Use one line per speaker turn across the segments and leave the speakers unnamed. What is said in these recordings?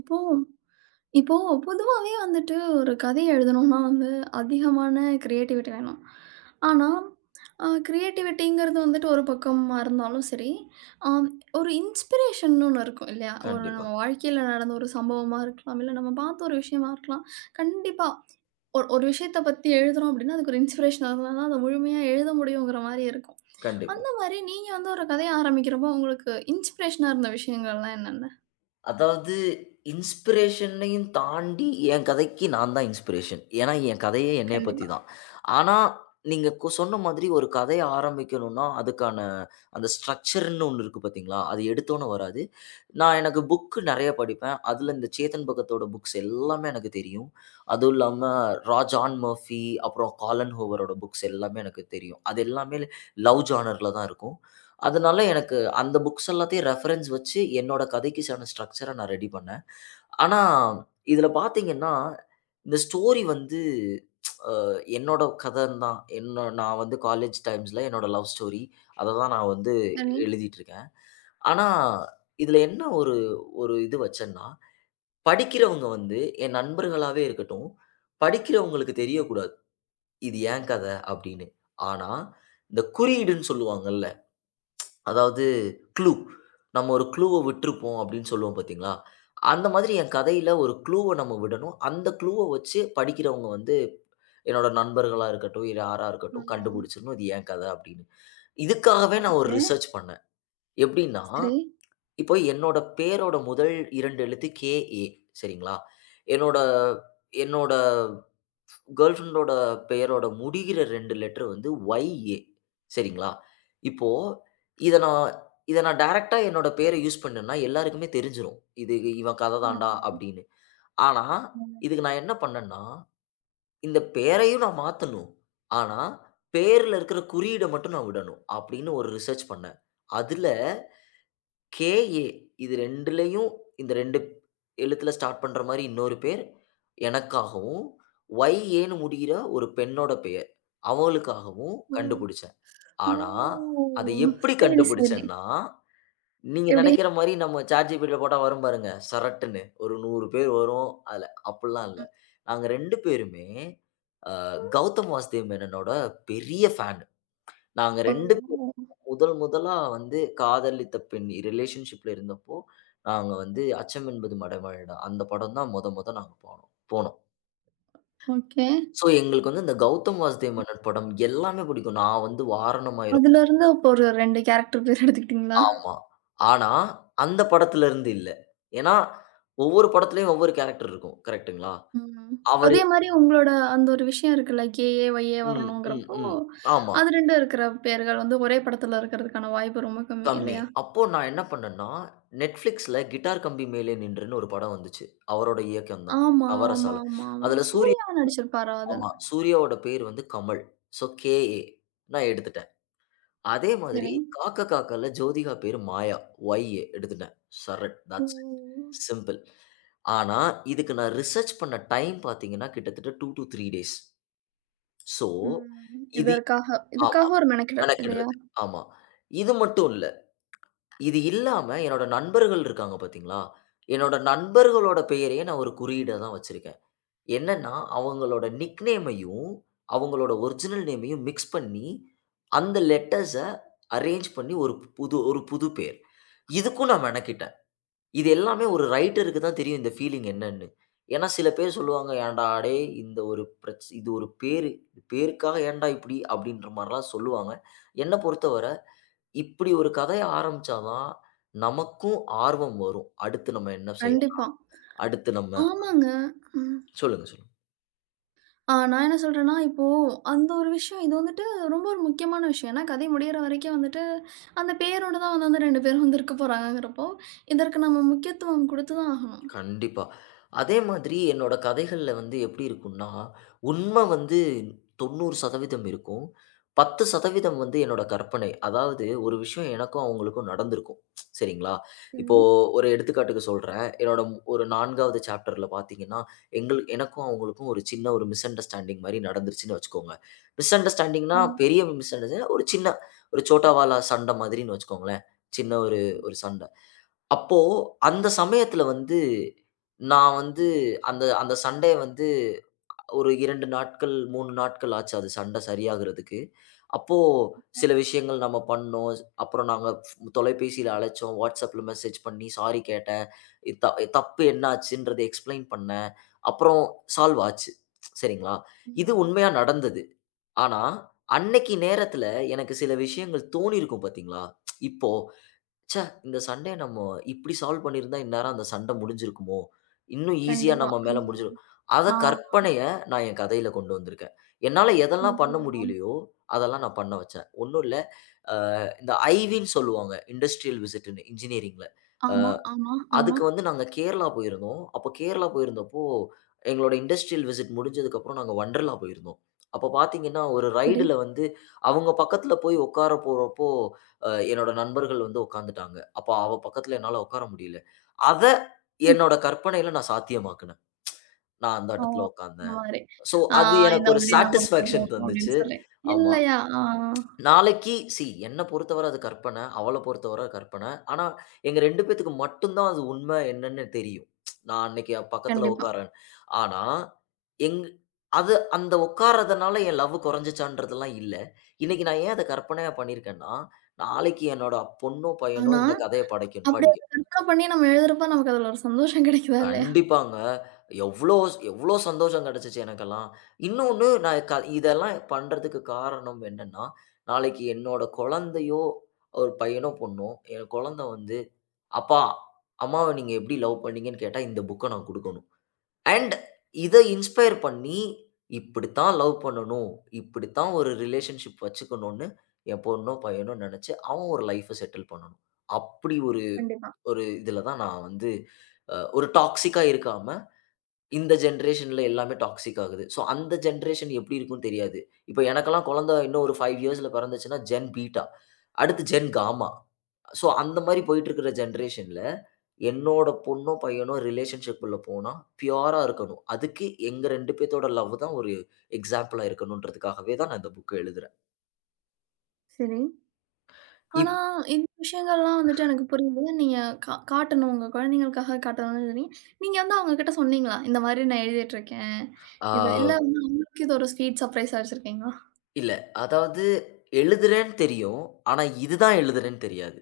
இப்போ இப்போ பொதுவாவே வந்துட்டு ஒரு கதை எழுதணும்னா வந்து அதிகமான கிரியேட்டிவிட்டி வேணும். ஆனா, கிரியேட்டிவிட்டிங்கிறது வந்துட்டு ஒரு பக்கமா இருந்தாலும் சரி, ஆம் ஒரு இன்ஸ்பிரேஷன்னு ஒண்ணு இருக்கும் இல்லையா? ஒரு
கண்டிப்பா,
நம்ம வாழ்க்கையில நடந்த ஒரு சம்பவமா இருக்கலாம், இல்ல நம்ம பார்த்த ஒரு விஷயமா இருக்கலாம். கண்டிப்பா. ஒரு ஒரு விஷயத்த பத்தி எழுதுறோம் அப்படின்னா, அதுக்கு ஒரு இன்ஸ்பிரேஷன் இருந்தா தான், அத முழுமையா எழுத முடியுங்கிற மாரி இருக்கும்.
கண்டிப்பா.
அந்த மாரி நீங்க வந்து ஒரு கதைய ஆரம்பிக்கிறப்போ உங்களுக்கு இன்ஸ்பிரேஷனா இருந்த விஷயங்கள்லாம் என்னென்ன?
அதாவது இன்ஸ்பிரேஷனையும் தாண்டி என் கதைக்கு நான் தான் இன்ஸ்பிரேஷன். ஏன்னா, என் கதையே என்னைய பத்தி
கண்டிப்பா.
தான். ஆனா, நீங்க சொன்ன மாதிரி ஒரு கதைய ஆரம்பிக்கணும்னா, அதுக்கான அந்த ஸ்ட்ரக்சர்ன்னு ஒண்ணு இருக்கு பார்த்தீங்களா? அது எடுத்தோனே வராது. நான் எனக்கு புக்கு நெறைய படிப்பேன். அதுல இந்த சேத்தன் பகத்தோட புக்ஸ் எல்லாமே எனக்கு தெரியும். அதுவும் இல்லாம ரா ஜான் மர்ஃபி, அப்புறம் காலன் ஹோவரோட புக்ஸ் எல்லாமே எனக்கு தெரியும். அது எல்லாமே லவ் ஜானர்ல தான் இருக்கும். அதனால எனக்கு அந்த புக்ஸ் எல்லாத்தையும் ரெஃபரன்ஸ் வச்சு என்னோட கதைக்கு செவன ஸ்ட்ரக்சர நான் ரெடி பண்ணேன். ஆனா, இதுல பார்த்தீங்கன்னா, இந்த ஸ்டோரி வந்து என்னோட கதன்னு தான். என்ன நான் வந்து காலேஜ் டைம்ஸ்ல என்னோட லவ் ஸ்டோரி. அத தான் நான் வந்து
சரி.
எழுதிட்டுருக்கேன். ஆனா, இதுல என்ன ஒரு ஒரு இது வச்சேன்னா, படிக்கிறவங்க வந்து என் நண்பர்களாவே இருக்கட்டும், படிக்கிறவங்களுக்கு தெரியக்கூடாது. இது என் கத அப்படின்னு. ஆனா, இந்த குறியீடுன்னு சொல்லுவாங்கல்ல, அதாவது க்ளூ. நம்ம ஒரு க்ளூவ விட்டுருப்போம் அப்படின்னு சொல்லுவோம் பார்த்தீங்களா? அந்த மாதிரி என் கதையில ஒரு க்ளூவ நம்ம விடணும். அந்த க்ளூவ வச்சு படிக்கிறவங்க வந்து என்னோட நண்பர்களா இருக்கட்டும், யாரா இருக்கட்டும் கண்டுபிடிச்சிடணும். இது என் கதை அப்படின்னு. இதுக்காகவே நான் ஒரு
ம்.
ரிசர்ச் பண்ணேன். எப்படின்னா,
சரி.
இப்போ என்னோட பேரோட முதல் 2 எழுத்து கே.ஏ. சரிங்களா? என்னோட என்னோட கேர்ல் ஃபிரெண்டோட பெயரோட முடிகிற 2 லெட்டர் வந்து ஒய்.ஏ. சரிங்களா? இப்போ இத நான் இத நான் டைரக்ட்டா என்னோட பேர யூஸ் பண்ணேன்னா, எல்லாருக்குமே தெரிஞ்சிரும். இது இவன் கதை
ஆ.
தான்டா அப்படின்னு. ஆனா,
ம்.
இதுக்கு நான் என்ன பண்ணேன்னா, இந்த பேரையும் நான் மாத்தணும். ஆனா, பேர்ல இருக்கிற குறியீட மட்டும் நான் விடணும். அப்படின்னு ஒரு ரிசர்ச் பண்ணேன். அதுல கே.ஏ. இது 2லயும், இந்த 2 எழுத்துல ஸ்டார்ட் பண்ற மாரி இன்னொரு பேர், எனக்காகவும், ஒய்.ஏன்னு முடியிற ஒரு பெண்ணோட பெயர், அவளுக்காகவும்
ஓ!
கண்டுபிடிச்சேன்.
ஓ!
ஆனா, அத எப்படி
சரி, சரி.
கண்டுபிடிச்சேன்னா, நீங்க
எப்படி?
நெனைக்கிற மாரி நம்ம ChatGPTல போட்டா வரும் பாருங்க. சரட்டுன்னு ஒரு 100 பேர் வரும். அதுல அப்டிலாம் இல்ல.
ம்.
நாங்க 2 பேருமே அ கௌதம் வாசுதேவ் மேனனோட பெரிய ஃபேன். நாங்க
ஓ!
2 பேரும் முதல் முதலா வந்து காதலித்த பெண் ரிலேஷன்ஷிப்ல இருந்தப்போ, நாங்க வந்து "அச்சம் என்பது மடமழைடா" அந்த படம் தான் மொத மொத நாங்க போனோம் போனோம்.
ஓகே.
ஸோ எங்களுக்கு வந்து இந்த கௌதம் வாசுதேவ் மேனன் படம் எல்லாமே பிடிக்கும். நான் வந்து "வாரணம் ஆயிரம்".
அதுலருந்து அப்போ ஒரு 2 கேரக்டர் பேர் எடுத்துக்கிட்டீங்களா?
ஆமா. ஆனா, அந்த படத்துல இருந்து இல்ல. ஏன்னா, ஒவ்வொரு படத்துலயும் ஒவ்வொரு கேரக்டர் இருக்கும். கரெக்ட்டுங்களா?
ம்.
அவரு.
அதே மாரி உங்களோட அந்த ஒரு விஷயம் இருக்குல்ல, கேஏ, ஒய்ஏ
ம், ம்,
வரணுங்கிறப்போ,
ம். ஆமா.
அது 2 இருக்கிற பேர்கள் வந்து ஒரே படத்துல இருக்கிறதுக்கான வாய்ப்பு ரொம்ப கம்மி
கம்மி.
இல்லையா?
அப்போ நான் என்ன பண்ணேன்னா, Netflixல கிட்டார் கம்பி மேலே நின்றுன்னு ஒரு படம் வந்துச்சு. அவரோட இயக்கம் தான்.
ஆமா, ஆமா,
நவரசால.
ஆமா, ஆமா.
அதுல சூர்யா,
சூர்யா நடிச்சிருப்பாரா அதுல?
ஆமா. சூர்யாவோட பேர் வந்து கமல். So, KA. நான் எடுத்துட்டேன். அதே மாதிரி
சரி.
காக்க காக்கல ஜோதிகா பேரு மாயா. ஒய் எடுத்துட்டேன். Charan, that's it.
Oh!
Simple. ஆனா, இதுக்கு நான் ரிசர்ச் பண்ண டைம் பார்த்தீங்கன்னா, கிட்டத்தட்ட 2 டூ 3 டேஸ். ஸோ,
ம்.
இது
இதற்காக
ஆமா,
இதுக்காக ஒரு மெனக்கெடல் இல்லையா?
மெனக்கெடுறது. ஆமா. இது மட்டும் இல்ல. இது இல்லாம என்னோட நண்பர்கள் இருக்காங்க பார்த்தீங்களா? என்னோட நண்பர்களோட பெயரையே நான் ஒரு குறியீடா தான் வச்சிருக்கேன். என்னன்னா, அவங்களோட நிக் நேமையும், அவங்களோட ஒரிஜினல் நேமையும் மிக்ஸ் பண்ணி, அந்த லெட்டர்ஸ அரேஞ்ச் பண்ணி ஒரு புது, ஒரு புது பேர். இதுக்கும் நான் மெனக்கிட்டேன். இது எல்லாமே ஒரு ரைட்டருக்கு தான் தெரியும், இந்த ஃபீலிங் என்னன்னு. ஏன்னா சில பேர் சொல்லுவாங்க, "ஏன்டா டேய்! இந்த ஒரு பிரச் இது ஒரு பேரு. பேருக்காக ஏன்டா இப்படி?" அப்படின்ற மாரிலாம் சொல்லுவாங்க. என்ன பொறுத்தவர, இப்படி ஒரு கதைய ஆரம்பிச்சா தான் நமக்கும் ஆர்வம் வரும். அடுத்து நம்ம என்ன செய்யலாம்?
கண்டிப்பா.
அடுத்து நம்ம,
ஆமாங்க. ம்.
சொல்லுங்க, சொல்லுங்க.
ஆ, நான் என்ன சொல்றேன்னா, இப்போ அந்த ஒரு விஷயம் இது வந்துட்டு ரொம்ப ஒரு முக்கியமான விஷயம். ஏன்னா கதை முடியிற வரைக்கும் வந்துட்டு, அந்த பேரோட தான் வந்து அந்த 2 பேரும் வந்து இருக்க போறாங்கங்கிறப்போ, இதற்கு நம்ம முக்கியத்துவம் குடுத்து தான் ஆகணும்.
கண்டிப்பா. அதே மாதிரி என்னோட கதைகள்ல வந்து எப்படி இருக்கும்னா, உண்ம வந்து 90% இருக்கும். 10% வந்து என்னோட கற்பனை. அதாவது ஒரு விஷயம் எனக்கும் அவங்களுக்கும் நடந்திருக்கும். சரிங்களா?
சரி.
இப்போ ஒரு எடுத்துக்காட்டுக்கு சொல்றேன். என்னோட ஒரு 4வது சாப்டர்ல பார்த்தீங்கன்னா, எனக்கும் அவங்களுக்கும் ஒரு சின்ன, ஒரு மிஸ் அண்டர்ஸ்டாண்டிங் மாரி நடந்துருச்சுன்னு வச்சுக்கோங்க. மிஸ் அண்டர்ஸ்டாண்டிங்னா,
ஆமா.
பெரிய மிஸ் அண்டர்ஸ்டாண்டிங் ஒரு சின்ன, ஒரு சோட்டா வாலா சண்ட மாதிரின்னு வச்சுக்கோங்களேன். சின்ன ஒரு, ஒரு சண்ட. அப்போ அந்த சமயத்துல வந்து, நான் வந்து அந்த அந்த சண்டைய வந்து ஒரு 2 நாட்கள், 3 நாட்கள் ஆச்சு அது சண்டை சரியாகுறதுக்கு. அப்போ சில விஷயங்கள் நம்ம பண்ணோம். அப்புறம் நாங்க தொலைபேசியில அழைச்சோம். WhatsAppல மெசேஜ் பண்ணி சாரி கேட்டேன். த தப்பு என்னாச்சுன்றத எக்ஸ்ப்ளைன் பண்ணேன். அப்புறம் சால்வ் ஆச்சு. சரிங்களா? இது
ம்.
உண்மையா நடந்தது. ஆனா, அன்னைக்கு நேரத்துல எனக்கு சில விஷயங்கள் தோணியிருக்கும் பாத்தீங்களா? இப்போ ச்சே! இந்த சண்டைய நம்ம இப்டி சால்வ் பண்ணியிருந்தா இந்நேரம் அந்த சண்ட முடிஞ்சிருக்குமோ! இன்னும் ஈஸியா
கண்டிப்பா.
நம்ம மேல
ம்.
முடிஞ்சிரும். அத
ஆ.
கற்பனைய நான் என் கதையில கொண்டு வந்திருக்கேன். என்னால எதெல்லாம் பண்ண
ஓ!
முடியலையோ, அதெல்லாம் நான் பண்ண வச்சேன். ஒண்ணும் இல்ல. அ இந்த ஐவின்னு சொல்லுவாங்க. இண்டஸ்ட்ரியல் விசிட்ன்னு இன்ஜினியரிங்ல.
ஆமா, ஆமா, ஆமா.
அதுக்கு வந்து நாங்க கேரளா போயிருந்தோம். அப்போ கேரளா போயிருந்தப்போ, எங்களோட இண்டஸ்ட்ரியல் விசிட் முடிஞ்சதுக்கப்புறம் நாங்க வொண்டர்லா போயிருந்தோம். அப்போ பார்த்தீங்கன்னா, ஒரு
சரி.
ரைடுல வந்து அவங்க பக்கத்துல போய் உட்கார போறப்போ, என்னோட நண்பர்கள் வந்து உட்காந்துட்டாங்க. அப்போ அவ பக்கத்துல என்னால உட்கார முடியல. அத
சரி.
என்னோட கற்பனையில நான் சாத்தியமாக்குனேன். நான் அந்த
ஓ!
இடத்துல
இந்த
உட்கார்ந்தேன்.
மாரி.
ஸோ
ஆ,
அது எனக்கு
இந்த
ஒரு
மாரி நம்ம விட்டு
சாட்டிஸ்ஃபாக்ஷன்
போணும் அப்படின்னு
தந்துச்சு.
சொல்லி.
ஆமா.
இல்லையா? ஆ.
நாளைக்கு, என்ன பொறுத்தவர அது கற்பனை. அவள பொறுத்தவர கற்பனை. ஆனா, எங்க 2 பேத்துக்கு மட்டும் தான் அது உண்மை என்னன்னு தெரியும். நான் அன்னைக்கு அவ பக்கத்துல
கண்டிப்பா.
உட்காரேன். ஆனா, எங் அது அந்த உட்கார்றதுனால என் லவ் குறைஞ்சுச்சான்றதெல்லாம் இல்ல. இன்னைக்கு நான் ஏன் அத கற்பனையா பண்ணியிருக்கேன்னா, நாளைக்கு என்னோட பொண்ணோ, பையனோ
ஆனா,
இந்த கதைய படைக்கும்
அப்படி
படி.
அத கற்பனை பண்ணி நம்ம எழுதுறப்ப நமக்கு அதுல ஒரு சந்தோஷம் கிடைக்குதா இல்லையா?
கண்டிப்பாங்க. எவ்ளோ எவ்ளோ சந்தோஷம் கிடைச்சுச்சு எனக்கெல்லாம். இன்னொன்னு நான் இதெல்லாம் பண்றதுக்கு காரணம் என்னன்னா, நாளைக்கு என்னோட குழந்தையோ, ஒரு பையனோ, பொண்ணோ, என் குழந்தை வந்து, "அப்பா, அம்மாவ நீங்க எப்படி லவ் பண்ணீங்கன்னு கேட்டா இந்த புக்க நான் குடுக்கணும்." அண்ட் இத இன்ஸ்பயர் பண்ணி, இப்படித்தான் லவ் பண்ணணும். இப்படித்தான் ஒரு ரிலேஷன்ஷிப் வச்சுக்கணும்னு என் பொண்ணோ, பையனோ நெனச்சு, அவன் ஒரு லைஃப்ப செட்டில் பண்ணணும். அப்படி ஒரு,
கண்டிப்பா.
ஒரு இதுல தான் நான் வந்து ஒரு டாக்ஸிக்கா இருக்காம, இந்த ஜென்ரேஷன்ல எல்லாமே டாக்ஸிக் ஆகுது. ஸோ அந்த ஜென்ரேஷன் எப்படி இருக்கும்னு தெரியாது. இப்ப எனக்கெல்லாம் குழந்தை இன்னும் ஒரு 5 இயர்ஸ்ல பிறந்துச்சுன்னா ஜென் பீட்டா. அடுத்து ஜென் காமா. ஸோ அந்த மாரி போயிட்டு இருக்கிற ஜென்ரேஷன்ல என்னோட பொண்ணோ, பையனோ ரிலேஷன்ஷிப்குள்ள போனா பியூரா இருக்கணும். அதுக்கு எங்க 2 பேத்தோட லவ் தான் ஒரு எக்ஸாம்பிளா இருக்கணும்ன்றதுக்காகவே தான் நான் இந்த புக்க எழுதுறேன்.
சரி.
இப்
ஆனா, இந்த விஷயங்கள்லாம் வந்துட்டு எனக்கு புரியுது. நீங்க காட்டணும். உங்க குழந்தைங்களுக்காக காட்டணும்னு சொன்னீங்க. நீங்க வந்து அவங்ககிட்ட சொன்னீங்களா? இந்த மாதிரி நான் எழுதிட்டுருக்கேன்.
ஆ
இது இல்ல வந்து அவங்களுக்கு இது ஒரு ஸ்வீட் சர்ப்ரைஸா வச்சிருக்கீங்களா?
இல்ல. அதாவது எழுதுறேன்னு தெரியும். ஆனா இதுதான் எழுதுறேன்னு தெரியாது.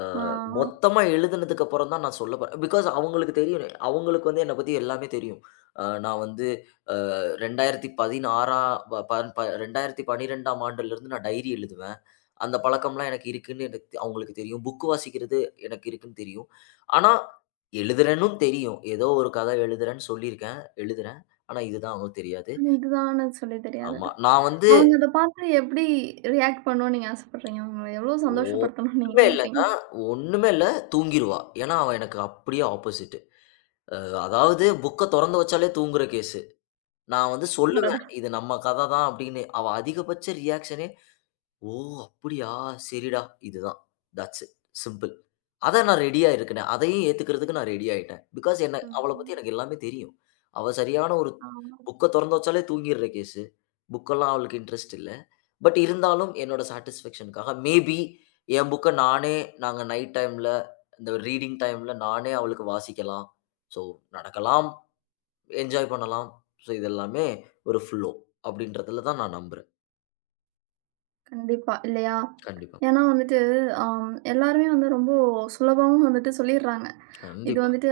அ
ஆ,
மொத்தமா எழுதுனதுக்கு அப்புறம் தான் நான் சொல்ல போறேன். பிகாஸ் அவங்களுக்கு தெரியும். அவங்களுக்கு வந்து என்ன பத்தி எல்லாமே தெரியும். நான் வந்து அ 2016ஆம் ப ப ப 2012ஆம் ஆண்டுலருந்து நான் டைரி எழுதுவேன். அந்த பழக்கம்லாம் எனக்கு இருக்குன்னு எனக்கு அவங்களுக்கு தெரியும். புக் வாசிக்கிறது எனக்கு இருக்குன்னு தெரியும். ஆனா எழுதுறேன்னும் தெரியும். ஏதோ ஒரு கதை எழுதுறேன்னு சொல்லியிருக்கேன். எழுதுறேன். ஆனா இதுதான் அவங்களுக்கு தெரியாது.
இதுதான்னு சொல்லி தெரியாது.
ஆமா. நான் வந்து
அவங்க அத பார்த்து எப்படி ரியாக்ட் பண்ணணும்னு நீங்க ஆசைப்படுறீங்க? அவங்கள எவ்ளோ சந்தோஷப்படுத்தணும்னு நீங்க
ஒண்ணுமே இல்லங்க.
நினைக்கிறீங்க?
ஒண்ணுமே இல்ல. தூங்கிருவா. ஏன்னா, அவ எனக்கு அப்படியே ஆப்போசிட். அ அதாவது புக்க தொறந்து வச்சாலே தூங்குற கேஸ். நான் வந்து
அடடா!
சொல்லுவேன். இது நம்ம கத தான் அப்படின்னு. அவ அதிகபட்ச ரியாக்ஷனே, "ஓ! அப்படியா? சரிடா, இதுதான்." That's it. சிம்பிள். அதான் நான் ரெடியா இருக்கனே. அதையும் ஏத்துக்கிறதுக்கு நான் ரெடி ஆயிட்டேன். பிகாஸ் என்ன,
ம்.
அவள பத்தி எனக்கு
ம்.
எல்லாமே தெரியும். அவ சரியான ஒரு
ஆமா.
புக்க தொறந்து வச்சாலே தூங்கிர்ற கேசு. புக்கெல்லாம் அவளுக்கு இன்ட்ரெஸ்ட் இல்ல. பட் இருந்தாலும் என்னோட சாட்டிஸ்ஃபேக்ஷனுக்காக மேபி என் புக்க நானே, நாங்க நைட் டைம்ல, இந்த ரீடிங் டைம்ல நானே அவளுக்கு வாசிக்கலாம். ஸோ நடக்கலாம், என்ஜாய் பண்ணலாம். ஸோ இது எல்லாமே ஒரு ஃப்ளோ அப்படின்றதுல தான் நான் நம்புறேன்.
கண்டிப்பா. இல்லையா?
கண்டிப்பா,
ஏன்னா வந்துட்டு, ஆ, எல்லாருமே வந்து ரொம்ப சுலபமா வந்துட்டு சொல்லிடுறாங்க. இது
கண்டிப்பா.
வந்துட்டு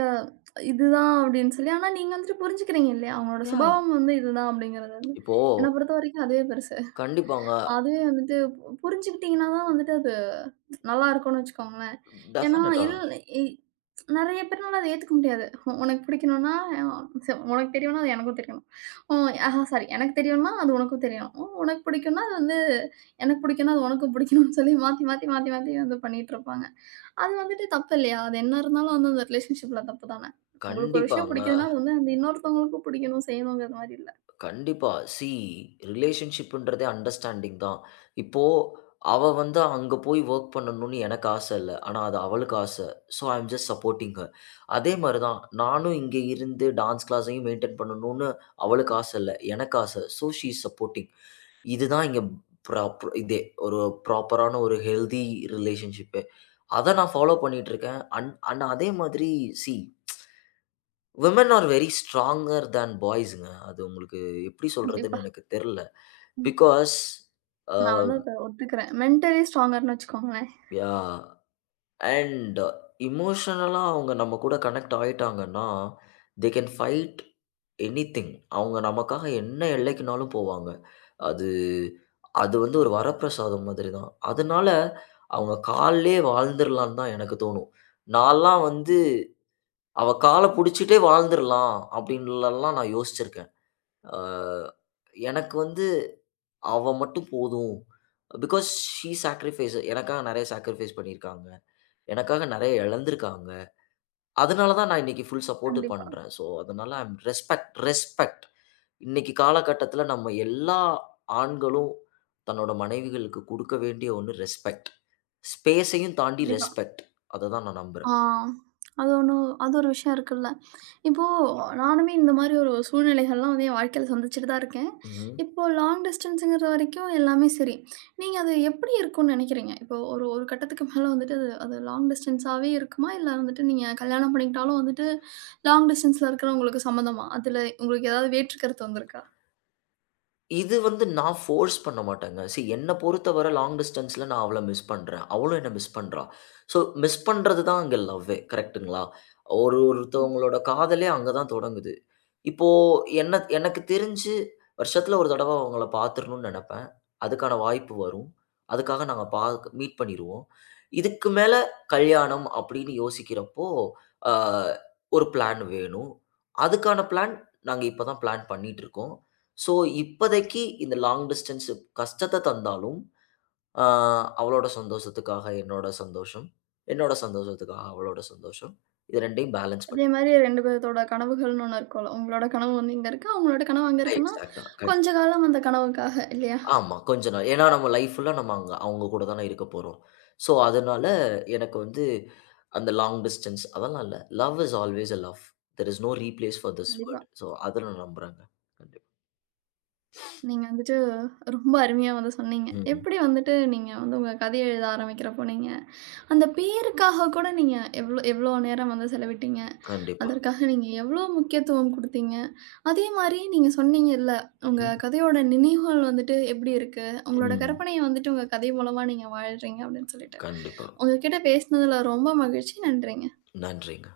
இதுதான் அப்படின்னு சொல்லி. ஆனா நீங்க வந்துட்டு புரிஞ்சுக்கிறீங்க இல்லையா? அவங்களோட
யா.
சுபாவம் வந்து இதுதான் அப்படிங்கிறது வந்து.
இப்போ
என்ன பொறுத்தவரைக்கும் அதுவே பெருசு.
கண்டிப்பாங்க.
அதுவே வந்துட்டு புரிஞ்சுக்கிட்டீங்கன்னா தான் வந்துட்டு அது நல்லா இருக்கும்னு வச்சுக்கோங்களேன். ஏன்னா
டெஃபினட்டா.
இல் இ நெறைய பேர்னால அத ஏத்துக்க முடியாது. உனக்கு பிடிக்கணும்னா உனக்கு தெரியும்னா அது எனக்கும் தெரியணும். ஓ, ஆஹா, சாரி, எனக்கு தெரியும்னா அது உனக்கும் தெரியணும். உனக்கு பிடிக்கும்னா அது வந்து எனக்கு பிடிக்கும்னா அது உனக்கும் பிடிக்கணும்னு சொல்லி மாத்தி, மாத்தி, மாத்தி, மாத்தி வந்து பண்ணிட்டு இருப்பாங்க. அது வந்துட்டு தப்பு இல்லையா? அது என்ன இருந்தாலும் வந்து அந்த ரிலேஷன்ஷிப்ல தப்பு தானே. உங்களுக்கு ஒரு விஷயம்
கண்டிப்பாங்க.
பிடிக்குதுன்னா, அது வந்து அந்த இன்னொருத்தவங்களுக்கும் பிடிக்கணும், செய்யணுங்கிற மாரி இல்ல.
கண்டிப்பா. சி ரிலேஷன்ஷிப்ன்றதே அண்டர்ஸ்டாண்டிங் தான். இப்போ அவ வந்து அங்க போய் வொர்க் பண்ணணும்னு எனக்கு ஆச இல்ல. ஆனா அது அவளுக்கு ஆச. So I am just supporting her. அதே மாரி தான் நானும் இங்க இருந்து டான்ஸ் கிளாஸையும் மெயின்டெயின் பண்ணணும்னு அவளுக்கு ஆச இல்ல. எனக்கு ஆச. So she is supporting. இதுதான் இங்க ப்ராப்பர், இதே ஒரு ப்ராப்பரான ஒரு ஹெல்தி ரிலேஷன்ஷிப்பே. அத நான் ஃபாலோ பண்ணிட்டு இருக்கேன். அண்ட் அண்ட் அதே மாதிரி see women are very stronger than பாய்ஸ்ங்க. அது உங்களுக்கு எப்படி
கண்டிப்பா.
சொல்றதுன்னு எனக்கு தெர்ல.
ம்.
பிகாஸ் அ
நான் வந்து அத ஒத்துக்கிறேன். மென்டலி ஸ்ட்ராங்கர்ன்னு வச்சுக்கோங்களேன்.
யாஹ்! அண்ட் எமோஷனலா அவங்க நம்ம கூட கனெக்ட் ஆயிட்டாங்கன்னா, தே கேன் ஃபைட் எனிதிங். அவங்க நமக்காக என்ன எல்லைக்குனாலும் போவாங்க. அது, அது வந்து ஒரு வரப்பிரசாதம் மாதிரி தான். அதனால அவங்க கால்லயே வாழ்ந்துரலான்னு தான் எனக்கு தோணும். நான்லாம் வந்து, "அவ கால புடிச்சுட்டே வாழ்ந்துரலாம்" அப்படின்லலாம் நான் யோசிச்சிருக்கேன். அ எனக்கு வந்து அவ மட்டும் போதும். பிகாஸ் ஷி சாக்ரிஃபைஸ், எனக்காக நெறைய சாக்ரிஃபைஸ் பண்ணியிருக்காங்க. எனக்காக நெறைய இழந்திருக்காங்க. அதனால தான் நான் இன்னைக்கு ஃபுல் சப்போர்ட்
கண்டிப்பா,
பண்றேன். ஸோ அதனால ஐ அம் ரெஸ்பெக்ட், ரெஸ்பெக்ட். இன்னைக்கு காலகட்டத்தில நம்ம எல்லா ஆண்களும் தன்னோட மனைவிகளுக்கு குடுக்க வேண்டிய ஒண்ணு ரெஸ்பெக்ட். ஸ்பேஸையும் தாண்டி
கண்டிப்பா.
ரெஸ்பெக்ட். அத தான் நான் நம்புறேன்.
ஆ, அது ஒண்ணும் அது ஒரு விஷயம் இருக்குல்ல. இப்போ நானுமே இந்த மாதிரி ஒரு சூழ்நிலைகள்லாம் வந்து என் வாழ்க்கையில சந்திச்சுட்டு தான் இருக்கேன்.
ம்ஹ்ம்.
இப்போ லாங் டிஸ்டன்ஸ்ங்கிற வரைக்கும் எல்லாமே சரி. நீங்க அது எப்படி இருக்கும்னு நினைக்கிறீங்க? இப்போ ஒரு ஒரு கட்டத்துக்கு மேல வந்துட்டு அது அது லாங் டிஸ்டன்ஸாவே இருக்குமா? இல்ல வந்துட்டு நீங்க கல்யாணம் பண்ணிக்கிட்டாலும் வந்துட்டு லாங் டிஸ்டன்ஸ்ல இருக்கிறவங்களுக்கு சம்மதமா? அதுல உங்களுக்கு ஏதாவது வேற்று கருத்து வந்திருக்கா?
இது வந்து நான் ஃபோர்ஸ் பண்ண மாட்டேங்க. சீ என்ன பொறுத்தவர லாங் டிஸ்டன்ஸ்ல நான் அவள மிஸ் பண்றேன். அவளும் என்ன மிஸ் பண்றா. ஸோ மிஸ் பண்றது தான் அங்க லவ்வே. கரெக்ட்டுங்களா? ஒரு ஒருத்தவங்களோட காதலே அங்க தான் தொடங்குது. இப்போ என்ன எனக்கு தெரிஞ்சு வருஷத்துல ஒரு தடவ அவங்கள பார்த்துரணும்னு நெனப்பேன். அதுக்கான வாய்ப்பு வரும். அதுக்காக நாங்க பாக் மீட் பண்ணிருவோம். இதுக்கு மேல கல்யாணம் அப்படின்னு யோசிக்கிறப்போ, அ ஒரு பிளான் வேணும். அதுக்கான பிளான் நாங்க இப்ப தான் பிளான் பண்ணிட்டு இருக்கோம். ஸோ, இப்போதைக்கு இந்த லாங் டிஸ்டன்ஸ் கஷ்டத்த தந்தாலும், அ அவளோட சந்தோஷத்துக்காக என்னோட சந்தோஷம், என்னோட சந்தோஷத்துக்காக அவளோட சந்தோஷம். இது 2யும் பேலன்ஸ்
அதே
பண்ணிட்டு,
மாதிரி 2 பேத்தோட கனவுகள்னு ஒண்ணு இருக்கும்ல. உங்களோட கனவு வந்து இங்க இருக்கு. அவங்களோட கனவு அங்க இருக்குன்னா,
எக்ஸாக்ட்டா. கண்டிப்பா.
கொஞ்ச காலம் அந்த கனவுக்காக இல்லையா?
ஆமா. கொஞ்ச நாள். ஏன்னா நம்ம லைஃப் ஃபுல்லா நம்ம அங்க அவங்க கூட தானே இருக்க போறோம். ஸோ அதனால எனக்கு வந்து அந்த லாங் டிஸ்டன்ஸ் அதெல்லாம் இல்ல. Love is always a love. There is no replace for this
கண்டிப்பா.
வேர்ல்ட். ஸோ அத நான் நம்புறேங்க. கண்டிப்பா.
நீங்க வந்துட்டு ரொம்ப அருமையா வந்து சொன்னீங்க.
ம்.
எப்படி வந்துட்டு நீங்க வந்து உங்க கதை எழுத ஆரம்பிக்கிறப்போ நீங்க அந்த பேருக்காக கூட நீங்க எவ்ளோ எவ்ளோ நேரம் வந்து செலவிட்டீங்க?
கண்டிப்பா.
அதற்காக நீங்க எவ்ளோ முக்கியத்துவம் குடுத்தீங்க? அதே மாரி நீங்க சொன்னீங்கல்ல, உங்க
ம்.
கதையோட நினைவுகள் வந்துட்டு எப்படி இருக்கு? உங்களோட
ம்.
கற்பனைய வந்துட்டு உங்க கதை மூலமா நீங்க வாழ்றீங்க அப்படின்னு சொல்லிட்டு.
கண்டிப்பா.
உங்க கிட்ட பேசினதுல ரொம்ப மகிழ்ச்சி. நன்றிங்க.
நன்றிங்க.